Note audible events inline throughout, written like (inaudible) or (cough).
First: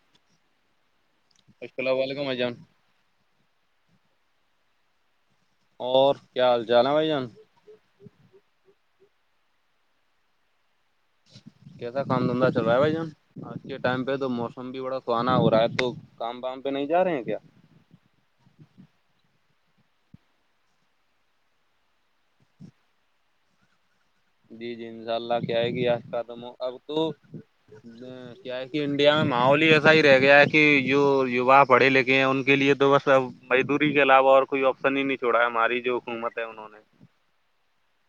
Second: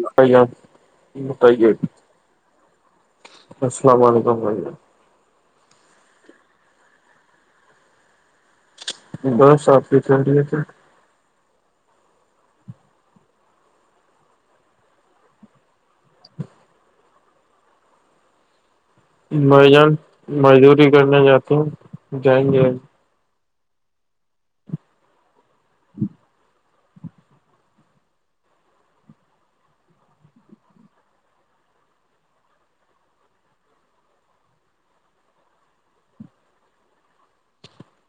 مت متعے السلام علیکم بھائی جان السلام علیکم بھائیم اور کیا حال چال ہے بھائی جان بس آپ کی ہو رہی ہے کیسا کام دھندا چل رہا ہے بھائی جن آج کے ٹائم پہ تو موسم بھی بڑا سہانا ہو رہا ہے تو کام وام پہ نہیں جا رہے ہیں کیا میں جان مزدوری کرنا جاہتی ہوں جائیں گے جی جی انشاء اللہ کیا آئے گی آج دم اب تو کیا ہے کہ انڈیا میں ماحول ہی ایسا ہی رہ گیا ہے کہ جو وا پڑھے لکھے ہیں ان کے لیے تو بس اب مزدوری کے علاوہ اور کوئی آپشن ہی نہیں چھوڑا ہماری جو حکومت ہے انہوں نے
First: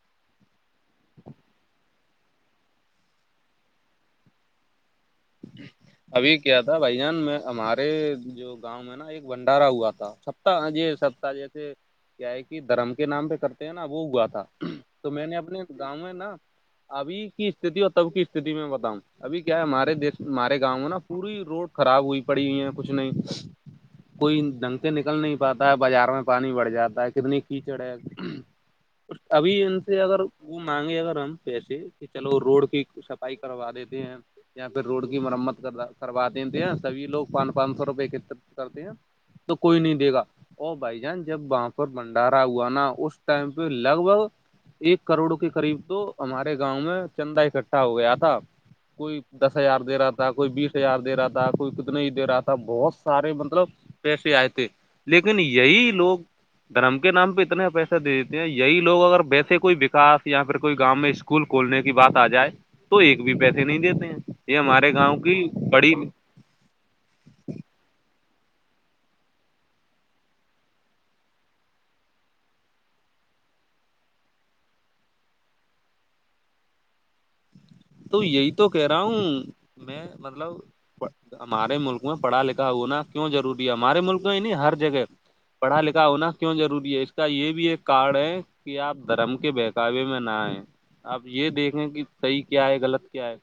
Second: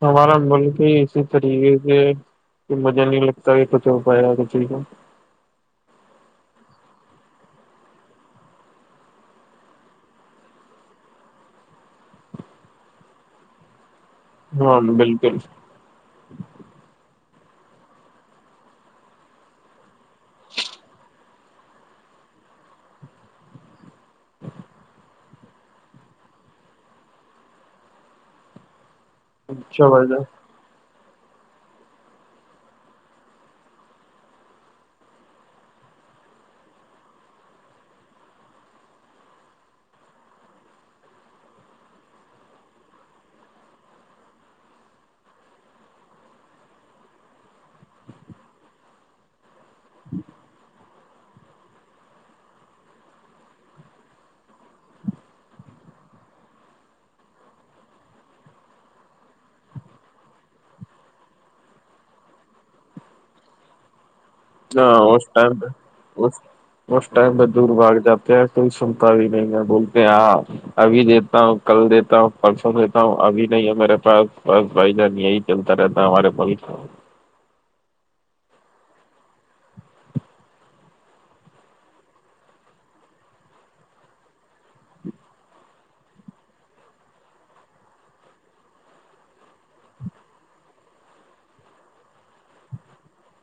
ہمارا ملک ہی اسی طریقے سے مزہ نہیں لگتا کہ کچھ ہو پائے گا ک چی کا ابھی کیا تھا بھائی جان میں ہمارے جو گاؤں میں نا ایک بھنڈارا ہوا تھا سپت یہ سپتااہ جیسے کیا ہے کہ دھرم کے نام پہ کرتے ہیں نا وہ ہوا تھا ہاں تو میں نے بالکل اپنے گاؤں میں نا ابھی کی استھتی اور تب کی استھ میں بتاؤں ابھی کیا ہے ہمارے دیش ہمارے گاؤں میں نا پوری روڈ خراب ہوئی پڑی ہوئی ہیں کچھ نہیں کوئی دھنتے نکل نہیں پاتا ہے بازار میں پانی بڑھ جاتا ہے کتنی کیچڑ ہے ابھی ان اچھا سے بھائی اگر جان وہ مانگے اگر ہم پیسے کہ چلو روڈ کی صفائی کروا دیتے ہیں یا پھر روڈ کی مرمت کر کروا دیتے ہیں سبھی لوگ پانچ پانچ سو روپئے ک کرتے ہیں تو کوئی نہیں دے گا ا بھائی جان جب وہاں پر بنڈارا ہوا نا اس ٹائم پہ لگ بھگ ایک کروڑ کے قریب تو ہمارے گاؤں میں چندہ اکٹھا ہو گیا تھا کوئی دس ہزار دے رہا تھا کوئی بیس ہزار دے رہا تھا کوئی نہیں دے رہا تھا بہت سارے مطلب پیسے آئے تھے لیکن یہی لوگ دھرم کے نام پہ اتنے پیسے دے دیتے ہیں یہی لوگ اگر ویسے کوئی وکس یا پھر کوئی گاؤ میں اسکول کھولنے کی بات آ جائے تو ایک بھی پیسے نہیں دیتے ہیں یہ ہمارے گاؤں کی اسارد بڑی اس ٹائم ب دور باغ جاتے ہیں کوئی سنتا بھی نہیں ہے بولتے آاں ابھی دیتا ہوں کل دیتا ہوں پرسوں دیتا ہوں ابھی نہیں ہے میرے پاس بس بھائی جان یہی چلتا رہتا ہے ہمارے تو یہی تو کہہ رہا ہوں میں مطلب ہمارے ملک میں پڑھا لکھا ہونا کیوں ضروری ہے ہمارے ملک میں ہی نہیں ہر جگہ پڑھا لکھا ہونا کیوں ضروری ہے اس کا یہ بھی ایک کارڈ ہے کہ آپ دھرم کے بہکاوے میں نہ آئے آپ یہ دیکھیں کہ صحیح کیا ہے غلط کیا ہے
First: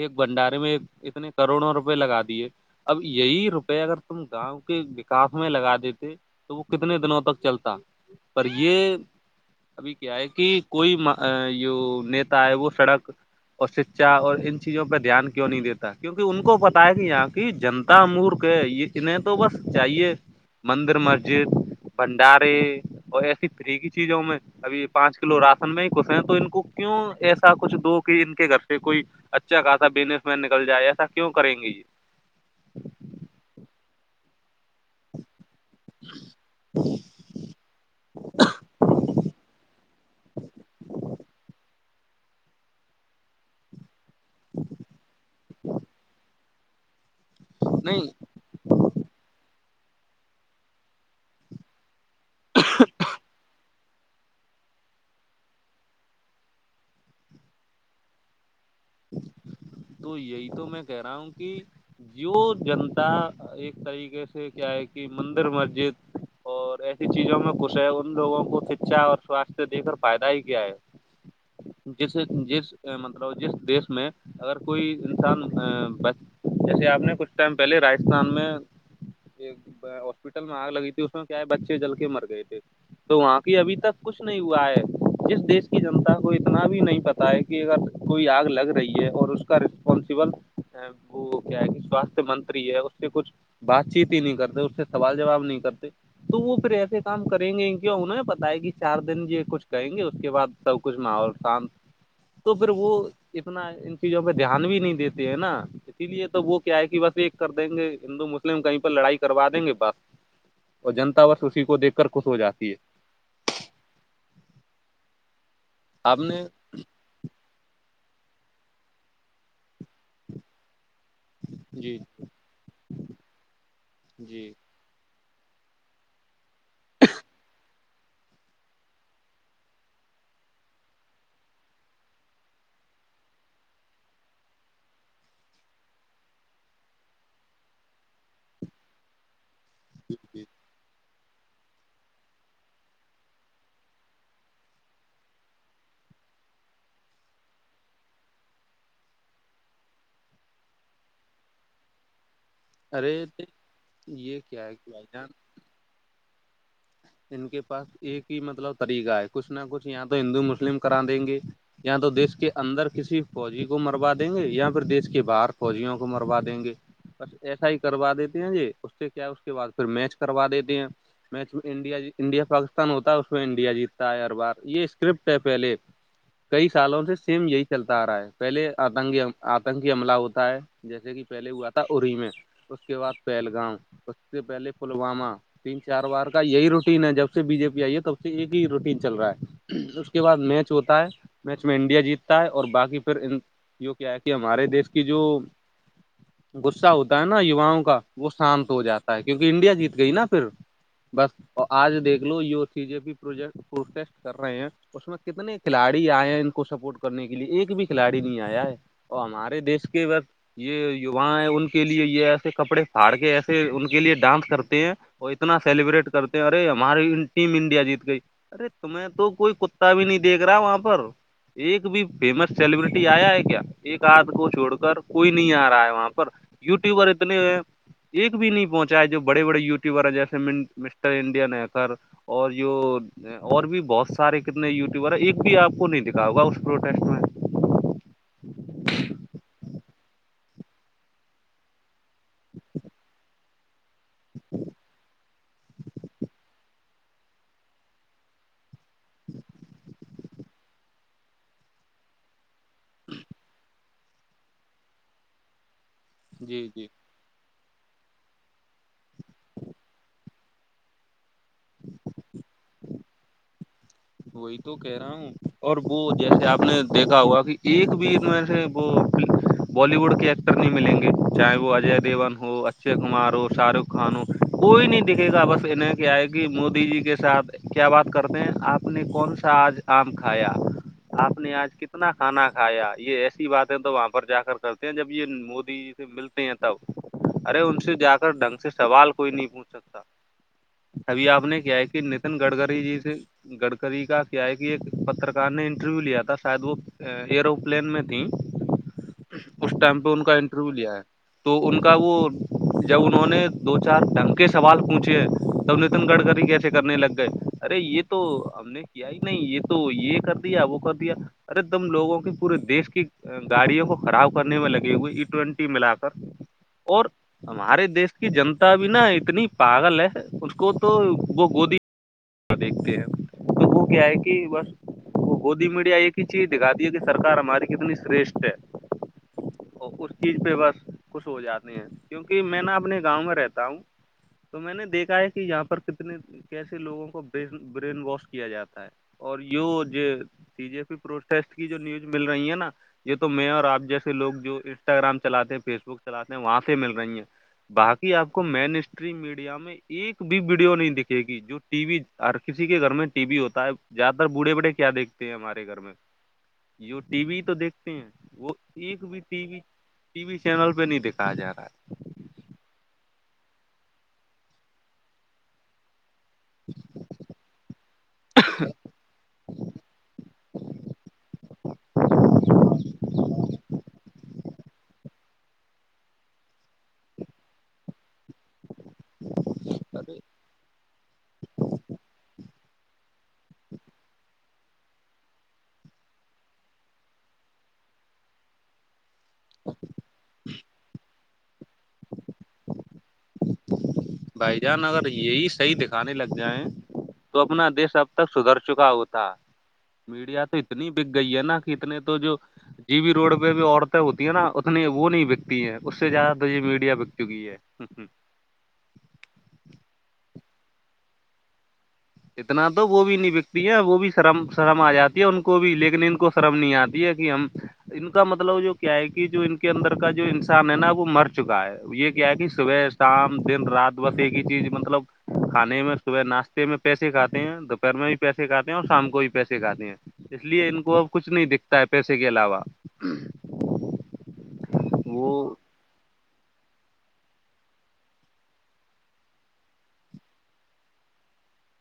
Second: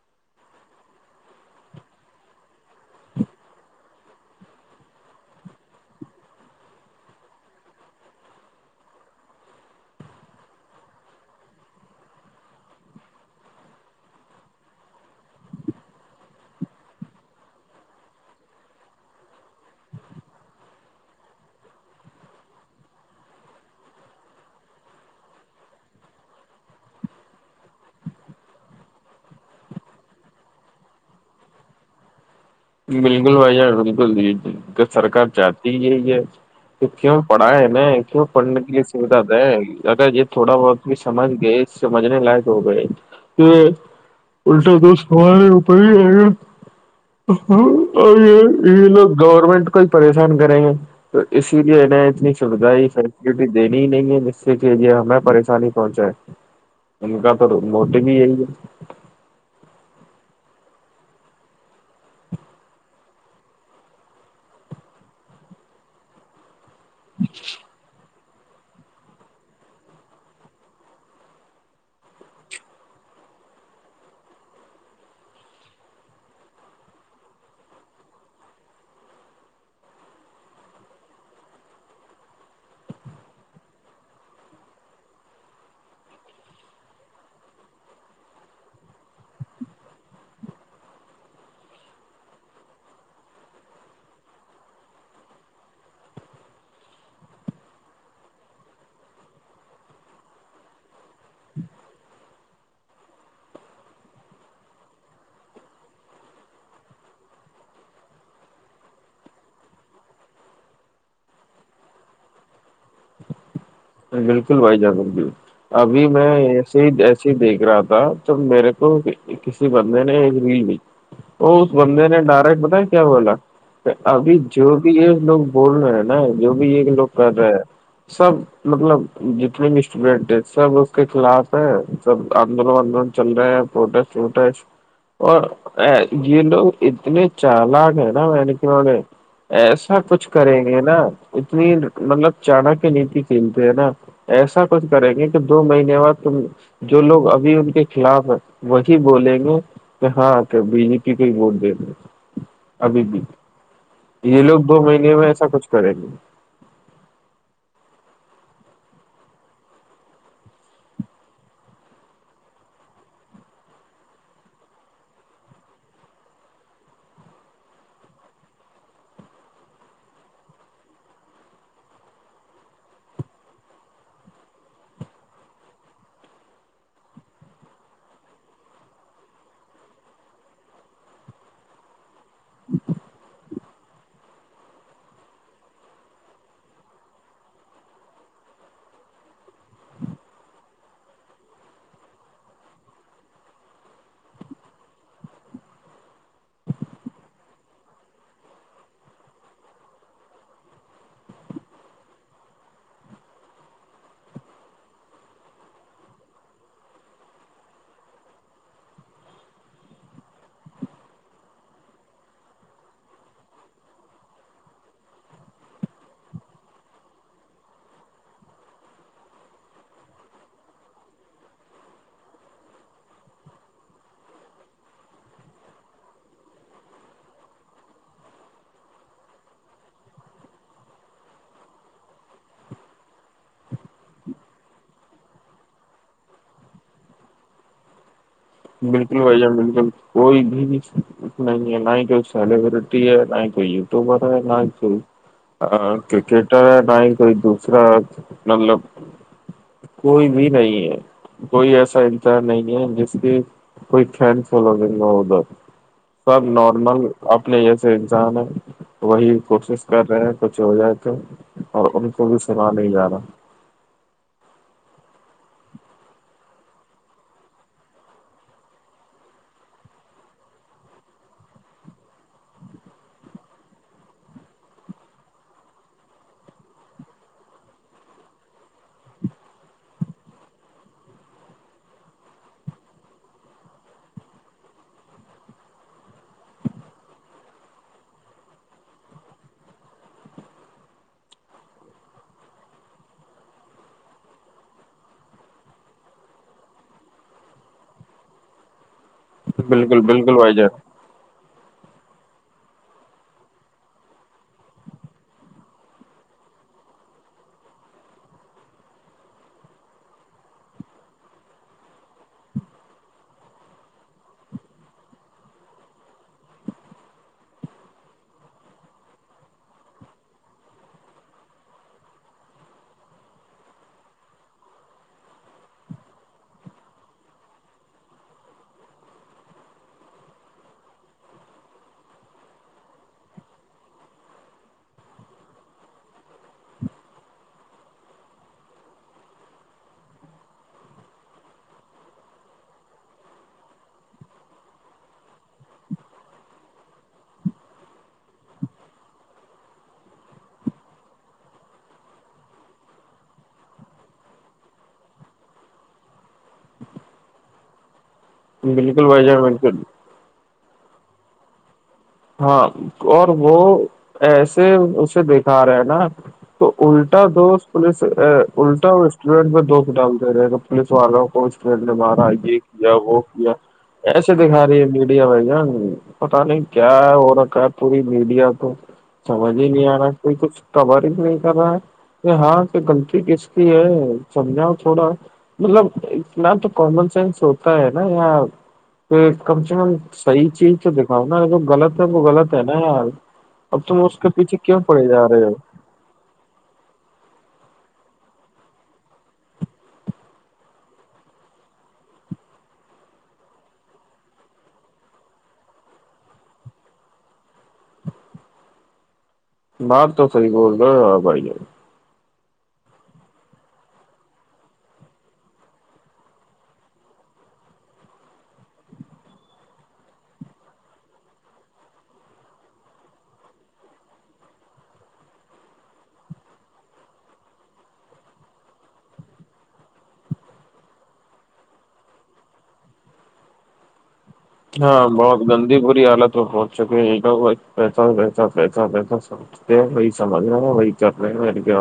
ایک بھنڈارے میں اتنے کروڑوں روپے لگا دیے اب یہی روپئے اگر تم گاؤں کے وکاس میں لگا دیتے تو وہ کتنے دنوں تک چلتا پر یہ ابھی کیا ہے کہ کوئی جویتا ہے وہ سڑک اور شکچھا اور ان چیزوں پہ دھیان کیوں نہیں دیتا کیوںکہ ان کو پتائے گ یہاں کی جنتا مورکھ یہ اتنے تو بس چاہیے مندر مسجد بھنڈارے اور ایسی فری کی چیزوں میں ابھی پانچ کلو راشن میں ہی کش ہیں تو ان کو کیوں ایسا کچھ دو کہ ان کے گھر سے کوئی اچھا خاصا بزنس مین نکل جائے ایسا کیوں کریں گے یہ بالکل بھائی جان بالکل ج سرکار چاہتی یہ یہ تو کیوں پڑھا ہے ن کیوں پڑھنے کے لیے سوھا د اگر یہ تھوڑا بہت بھی سمجھ گئے سمجھنے لائق ہو بھائی کہ الٹا دوستارےپ نہیں اور یہ یہ لوگ گورنمنٹ کو ہی پریشان کریں گے تو اسی لیے اتنی سویدھ فیسلٹی دینی ہی نہیں ہے جس سے کہجے ہمیں پریشانی پہنچاائے ان کا تو موٹیو ہی یہی ہے تو یہی تو میں کہہ رہا ہوں کہ جو جنتا ایک طریقے سے کیا ہے کہ مندر مسجد اور ایسی چیزوں میں خش ہے ان لوگوں کو شکچھا اور سواستھ دے کر فائدہ ہی کیا ہے جسے جس مطلب جس دیش میں اگر کوئی انسان جیسے آپ نے کچھ ٹائم پہلے راجستھان میں ایک ہاسپٹل میں آگ لگی تھی اس میں کیا ہے بچے جل کے مر گئے تھے تو وہاں کی ابھی تک کچھ نہیں ہوا ہے جس دیش کی جنتا کو اتنا بھی نہیں پتا ہوتا کہ اگر کوئی آگ لگ رہی ہے اور اس کا رسپانسبل وہ کیا ہے کہ سواستھ منتری ہے اس سے کچھ بات چیت ہی نہیں کرتے اس سے سوال جواب نہیں کرتے تو وہ پھر ایسے کام کریں گے کیا انہوںیں پتا ہے کہ چار دن یہ کچھ کہیں گے اس کے بعد سب کچھ ماحول کام تو پھر وہ اتنا ان چیزوں پہ دھیان بھی نہیں دیتے ہیں نا اسی لیے تو وہ کیا ہے کہ بس ایک کر دیں گے ہندو مسلم کہیں پر لڑائی کروا دیں گے بس اور جنتا وس اسی کو دیک کر خوش ہو جاتی ہے بالکل بھائی جان بالکل ابھی آپ میں نے ہی ایسے ہی دیکھ رہا تھا توب میرے کو کسی بندے نے ایک ریل بھی وہ اس جی بندے نے ڈائریکٹ بتایا کیا بولا کہ ابھی جی جو بھی یہ لوگ بول رہے ہیں نا جو بھی یہ لوگ کر رہے ہیں سب مطلب جتنے بھی اسٹوڈینٹ ہے سب اس کے خلاف ہے سب آندولن آندولن چل رہے ہیں پروٹیسٹ اٹ ہے اور جڈ اتنے چلا گینا مکے ایسا کچھ کریں گے نا اتنی مطلب چڑک نیتی چنتے ہیں نا ایسا کچھ کریں گے کہ دو مہینے بعد جو لوگ ابھی ان کے خلاف ہے وہی بولیں گے کہ ہاں کیا بی پی کائی ووٹ دیےتے ابھی ارے بھی یہ لوگ کیا ہے دو کہ بھائی مہینے جان میں ایسا کچھ کریں گے ان کے پاس ایک ہی مطلب طریقہ ہے کچھ نہ کچھ یہاں تو ہندو مسلم کرا دیں گے یا تو دیش کے اندر کسی فوجی کو مروا دیں گے یا پھر دیش کے باہر فوجیوں کو مروا دیں گے ب ایسا ہی کروا دیتے ہیں جی اس سے کیا اس کے بعد پ میچ کروا دیتے ہیں میچ انڈیا انڈیا پاکستان ہوتا ہے اس میں انڈیا جیتتا ہے ہر بار یہ اسکرپٹ ہے پہلے کئی سالوں سے سیم یہی چلتا آ رہا ہے پہلے آتن آتنکی حملہ ہوتا ہے جیسے کہ پہلے ہوا تھا ای میں اس کے بعد پہلگامں اس سے پہلے پلوامہ تین چار بار کا کا یہی روٹین ہے جب سے بی جے پی آئی ہے تب سے ایک ہی روٹین چل رہا ہے اس کے بعد میچ ہوتا ہے میچ میں انڈیا جیتتا ہے اور باقی پھر یہ کیا ہے کہ ہمارے دیش کی جو غصہ ہوتا ہے نا یواؤں کا وہ شانت ہو جاتا ہے کیونکہ انڈیا جیت گئی نا پھر بس آج دیکھ لو سیزے بھی پروجیکٹ پروٹیسٹ کر رہے ہیں اس میں کتنے کھلاڑی آئے ہیں ان کو سپورٹ کرنے کے لیے ایک بھی کھلاڑی نہیں آیا ہے اور ہمارے دیش کے بس یہ یوا ہے ان کے لیے یہ ایسے کپڑے پھاڑ کے ایسے ان کے لیے ڈانس کرتے ہیں وہ اتنا سیلیبریٹ کرتے ہیں ارے ہماری ٹیم انڈیا جیت گئی ارے تمہیں تو کوئی کتا بھی نہیں دیکھ رہا وہاں پر ایک بھی فیمس سیلیبرٹی آیا ہے کیا ایک ہاتھ کو چھوڑ کر کوئی نہیں آ رہا ہے وہاں پر یوٹیوبر اتنے ایک بھی نہیں پہنچا ہے جو بڑے بڑے یوٹیوبر ہیں جیسے مسٹر انڈ ن کر اور جو اور بھی بہت سارے کتنے یوٹیوبر ایک بھی آپ کو نہیں دکھاؤگا اس پروٹیسٹ میں بالکل بھائی جان بالکل کوئی بھی نہیں ہے نہ ہی کوئی سیلیبرٹی ہے نہ ہی کوئی تو بارہ لائ چل ہ کرکٹر ہے نہ ہی کوئی دوسرا مطلب جی (unintelligible) کوئی بھی نہیں ہے کوئی ایسا انتار نہیں ہے جس کے کوئی چینسا ادھر سب جی جی نارمل اپنے یہسسان ہے وہی کوشش کر رہے ہیں کچھ ہو جائے تو اور ان کو بھی سنا نہیں جا رہا وہی تو کہہ رہے ہ اور وہ جیسے آپ نے دیکھا ہوا کہ ایک بھی میں سے وہ بالی ووڈ کے ایکٹر نہیں ملیں گے چاہے وہ اجے دیوون ہو اچے کمار ہو شاہ رخ کانوں کوئی نہیں دکھے گا بس انہ کیا آئے کہ مودی جی کے ساتھ کیا بات کرتے ہیں آپ آ نے کون سا آج آم کھایا آپ نے آج کتنا کھانا کھایا یہ ایسی باتیں تو وہاں پر جا کر کرتے ہیں جب یہ مودی ملتے ہیں تب ارے ان سے جا کر ڈھنگ سے سوال کوئی نہیں پوچھ سکتا ابھی آپ نے کیا ہے کہ نتن گڈکری جی سے (unintelligible) گڑکری کا کیا ہے کہ ایک پترکار نے انٹرویو لیا تھا شاید وہ ایروپلین میں تھیں اس ٹائم بالکل پہ ان کا بالکل بھائی انٹرویو جان لیا ہے تو ان کا وہ جب انہوں نے دو چار ڈھنگ کے سوال پوچھے تب نتن گڈکری کہتے کرنے لگ گئے ارے یہ تو ہم نے کیا ہی نہیں یہ تو یہ کر دیا وہ کر دیا (unintelligible) ارے تم لوگوں کی پورے دیش کی گاڑیوں کو خراب کرنے میں لگے ہوئے ای ٹینٹی ملا کر اور ہمارے دیش کی جنتا بھی نا اتنی پاگل ہے اس کو تو وہ گودی دیکھتے ہیں تو وہ کیا ہے کہ بس مودی میڈیا ایک ہی چیز دکھا دی ہے کہ سرار ہماری کتنی شرشٹھ ہے اس چیز پہ بس خوش ہو جاتے ہیں کیونکہ میں نا اپنے گاؤں میں رہتا ہوں تو میں نے دیکھا ہے کہ یہاں پر کتنے کیسے لوگوں کو ب برین واش کیا جاتا ہے (unintelligible) اور جو سی جے پی پروٹیسٹ کی جو نیوز مل رہی ہے نا یہ تو میں اور آپ جیسے لوگ جو انسٹاگرام چلاتے ہیں فیس بک چلاتے ہیں وہاں سے مل رہی ہیں باقی آپ کو مین اسٹریم میڈیا میں ایک بھی ویڈیو نہیں دکھے گی جو ٹی وی ہر کسی کے گھر میں ٹی وی ہوتا ہے زیادہ تر بوڑھے بڑے کیا دیکھتے ہیں ہمارے گھر میں ٹی وی تو دیکھ بالکل بھائی جان بالکل ٹی وی چینل پہ نہیں دیکھایا جا رہا ہے ہاں اور وہ ایسے اسے دکھا رہے ہیں نا تو الٹا دوٹاٹینٹ میں دو ک ڈام دے رہے گ پلیس والوں کو اسڈ نے مارا یہ کیا وہ کیا ایسے د ہاری میڈیا ب گ پتا نہیں کیا ہے ہو رکھا ہے پوری میڈیا تو سمجھ ہی نہیں آ رہا ہے ارے کوئی کچھ کبر ہی نہیں کر رہا ہے کہ ہاں غلط کس کی ہے سمجھاؤ تھوڑا مطلب اتنا تو کامن سینس ہوتا ہے نا یا کم سے کم صحیح چیز تو دکھاؤ نا جو غلط ہے وہ غلط ہے نا یار اب تم اس کے پیھے کیوں پڑے جا رہے ہو گانے لگ جائے تو اپنا دیش اب تک سدھر چکا ہوتا میڈیا تو اتنی بک گئی ہے نا کہ اتنے تو جو جی بھی روڈ پہ بھی عورتیں ہوتی ہیں نا اتنی وہ نہیں بکتی ہیں اس سے زیادہ تو یہ میڈیا بک چکی ہے (inaudible) بات تو صحری بول رہے بھائی جان اتنا تو وہ بھی نہیں بکتی ہے وہ بھی شرم شرم آ جاتی ہے ان کو بھی لیکن ان کو شرم نہیں آتی ہے کہ ہم ان کا مطلب جو کیا ہے کہ جو ان کے اندر کا جو انسان ہے نا وہ مر چکا ہے یہ کیا ہے کہ صبح شام دن رات بس ایک ہی چیز مطلب کھانے میں صبح ناشتے میں پیسے کاتے ہیں دوپہر میں بھی پیسے کھاتے ہیں اور شام کو بھی پیسے کھاتے ہیں اس لیے ان کو اب کچھ نہیں دکھتا ہے پیسے کے علاوہ ہاں بہت وہ گندی پورری حالت میں پہنچ چک ہے تو پتاتا پتاتا سب وہی سمج رہ نا وہی کرل رہے ہیں مے کیا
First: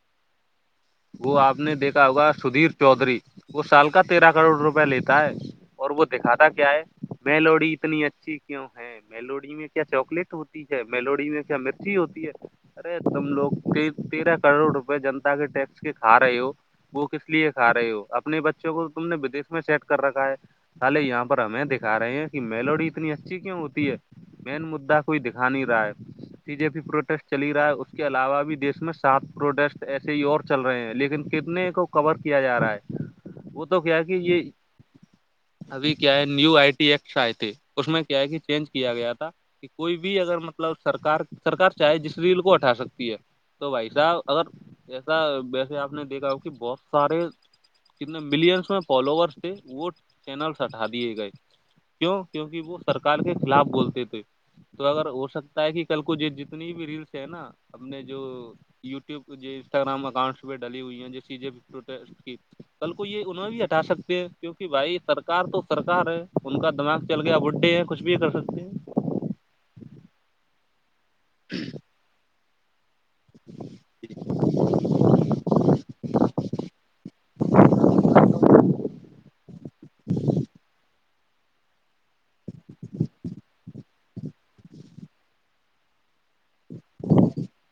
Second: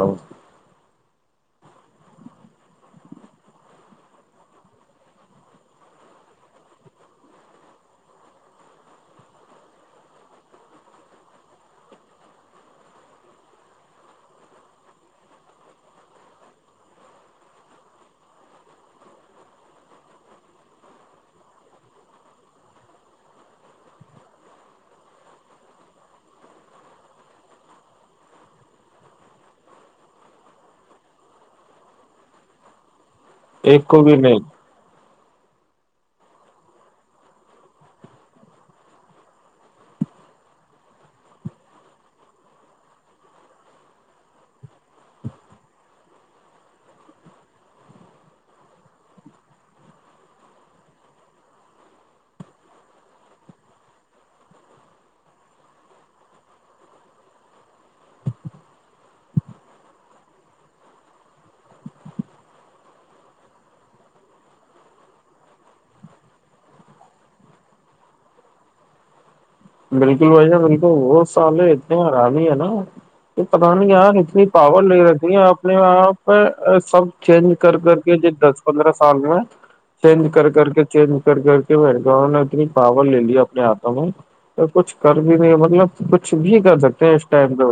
وہ آپ نے دیکھا ہوگا سدھیر چودھری وہ سال کا تیرہ کروڑ روپئے لیتا ہے اور وہ دکھاتا کیا ہے میلوڈی اتنی اچھی کیوں ہے ملوڑی میں کیا چاکلیٹ ہوتی ہے میلوڑی میں کیا مرچی ہوتی ہے ارے تم لوگ تیرہ کروڑ روپئے جنتا کے ٹیکس کھا رہے ہو وہ کس لیے کھا رہے ہو اپنے بچوں کو تم نے بدی میں سیٹ کر رکھا ہے الے یہاں پر ہمیں دکھا رہے ہیں کہ میلوڈی اتنی اچھی کیوں ہوتی ہے مین مددا کوئی دکھا نہیں رہا ہے بیی جے پی پروٹیسٹ چلی رہا ہے اس کے علاوہ بھی دیش میں سات پروٹیسٹ ایسے ہی اور چل رہے ہیں لیکن کتنے کو کور کیا جا رہا ہے وہ تو ایک کیا کو بھی کہ نہیں یہ ابھی کیا ہے نیو آئی ٹی ایکٹس آئے تھے اس میں کیا ہے کہ چینج کیا گیا تھا کہ کوئی بھی اگر مطلب سرکار سرک چاہے جس ریل کو ہٹا سکتی ہے تو بھائی صاحب اگر ویسے آپ نے دیکھا ہو کہ بہت سارے کتنے ملینس میں فالوورس تھے وہ چینلس ہٹا دیے گئے کیوں کیونکہ وہ سرکار کے خلاف بولتے تھے تو اگر ہو سکتا ہے کہ کل کو جتنی بھی ریلس ہے نا اپنے جو یوٹیوب انسٹاگرام اکاؤنٹس پہ ڈال ہوئی ہیں جی س جوٹ کی کل کو یہ ان میں بھی ہٹا سکتے ہیں کیونکہ بھائی سرک تو سرکار ہے ان کا دماغ چل گیا بڈے ہیں کچھ بھی ت س سے بالکل بھائی جان بالکل وہ سال اتنے آرام ہی ہے نا یہ پتا نہیں یار اتنی پاور لے رہتی ہیں اپنے آپ سب چینج کر کر کے پندرہ سال میں میں چینج کر کر کے چینج کر کر کے ماوں نے اتنی پاور لے لی اپنے ہاتھوں میں تو کچھ کر بھی نہیں ہے مطلب کچھ بھی کر سکتے ہیں اس ٹائم تو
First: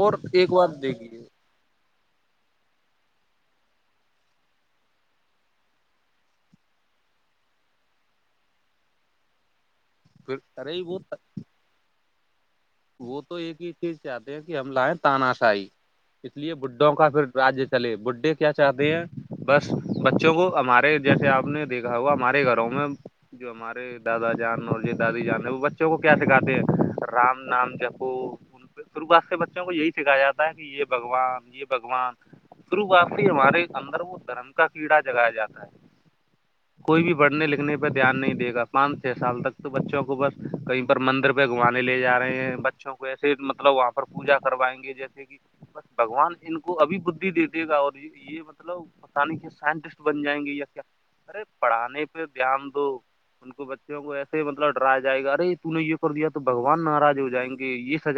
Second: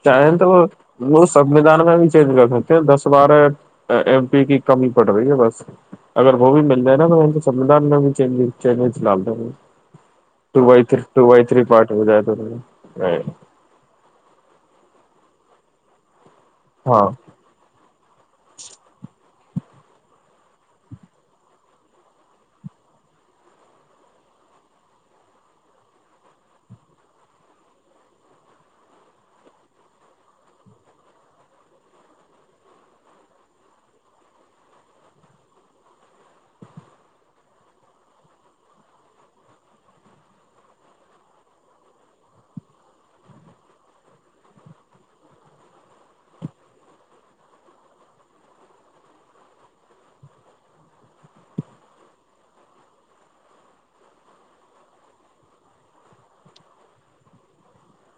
اور چاہیں تو ایک بات دیکھیے وہ سودان میں بھی چینج کر سکتے ہیں دس بارہ ایم پی کی کمی پڑ رہی ہے بس اگر وہ بھی مل جائے نا تو سھان میں بھی لال دیں گے پھر و ارے بائی وہ تھری و بائی تھری پارٹ ہو جائے توا وہ تو ایک ہی چیز چاہتے ہیں کہ ہم لائیں تاناشاہی اس لیے بڈھوں ہاں کا پھر رایہ چلے بڈھے کیا چاہتے ہیں بس بچوں کو ہمارے جیسے آپ نے دیکھا گہوا ہمارے گھروں میں جو ہمارے دادا جان اور جو دادی جان ہے وہ بچوں کو کیا سکھاتے ہیں رام نام د کو شروخات کے بچوں کو یہی سکھایا جاتا ہے کہ یہ بگوان یہ بگوان شروعات ہی ہمارے اندر وہ دھرم کا کیڑا جگایا جاتا ہے کوئی بھی پڑھنے لکھنے پہ دھیان نہیں دے گا پانچ چھ سال تک تو بچوں کو بس کہئی مندر پہ گوانے لے جاے ہیں بچوں کو ایسے مطلب وہاں پر پوجا کروائیں گے جیسے کہ بس بگوان ان کو ابھی بدھی دیتے گا اور جی یہ مطلب پتا نہیں کیا سائنٹسٹ بن جائیں گے یا کیا ارے پڑھانے پہ دھیان دو ان کو بچوں کو ایسے مطلب ڈریا جائے گا ارے تو نے یہ کر دیا تو بگوان ناراض ہو جائیں گے یہ سجا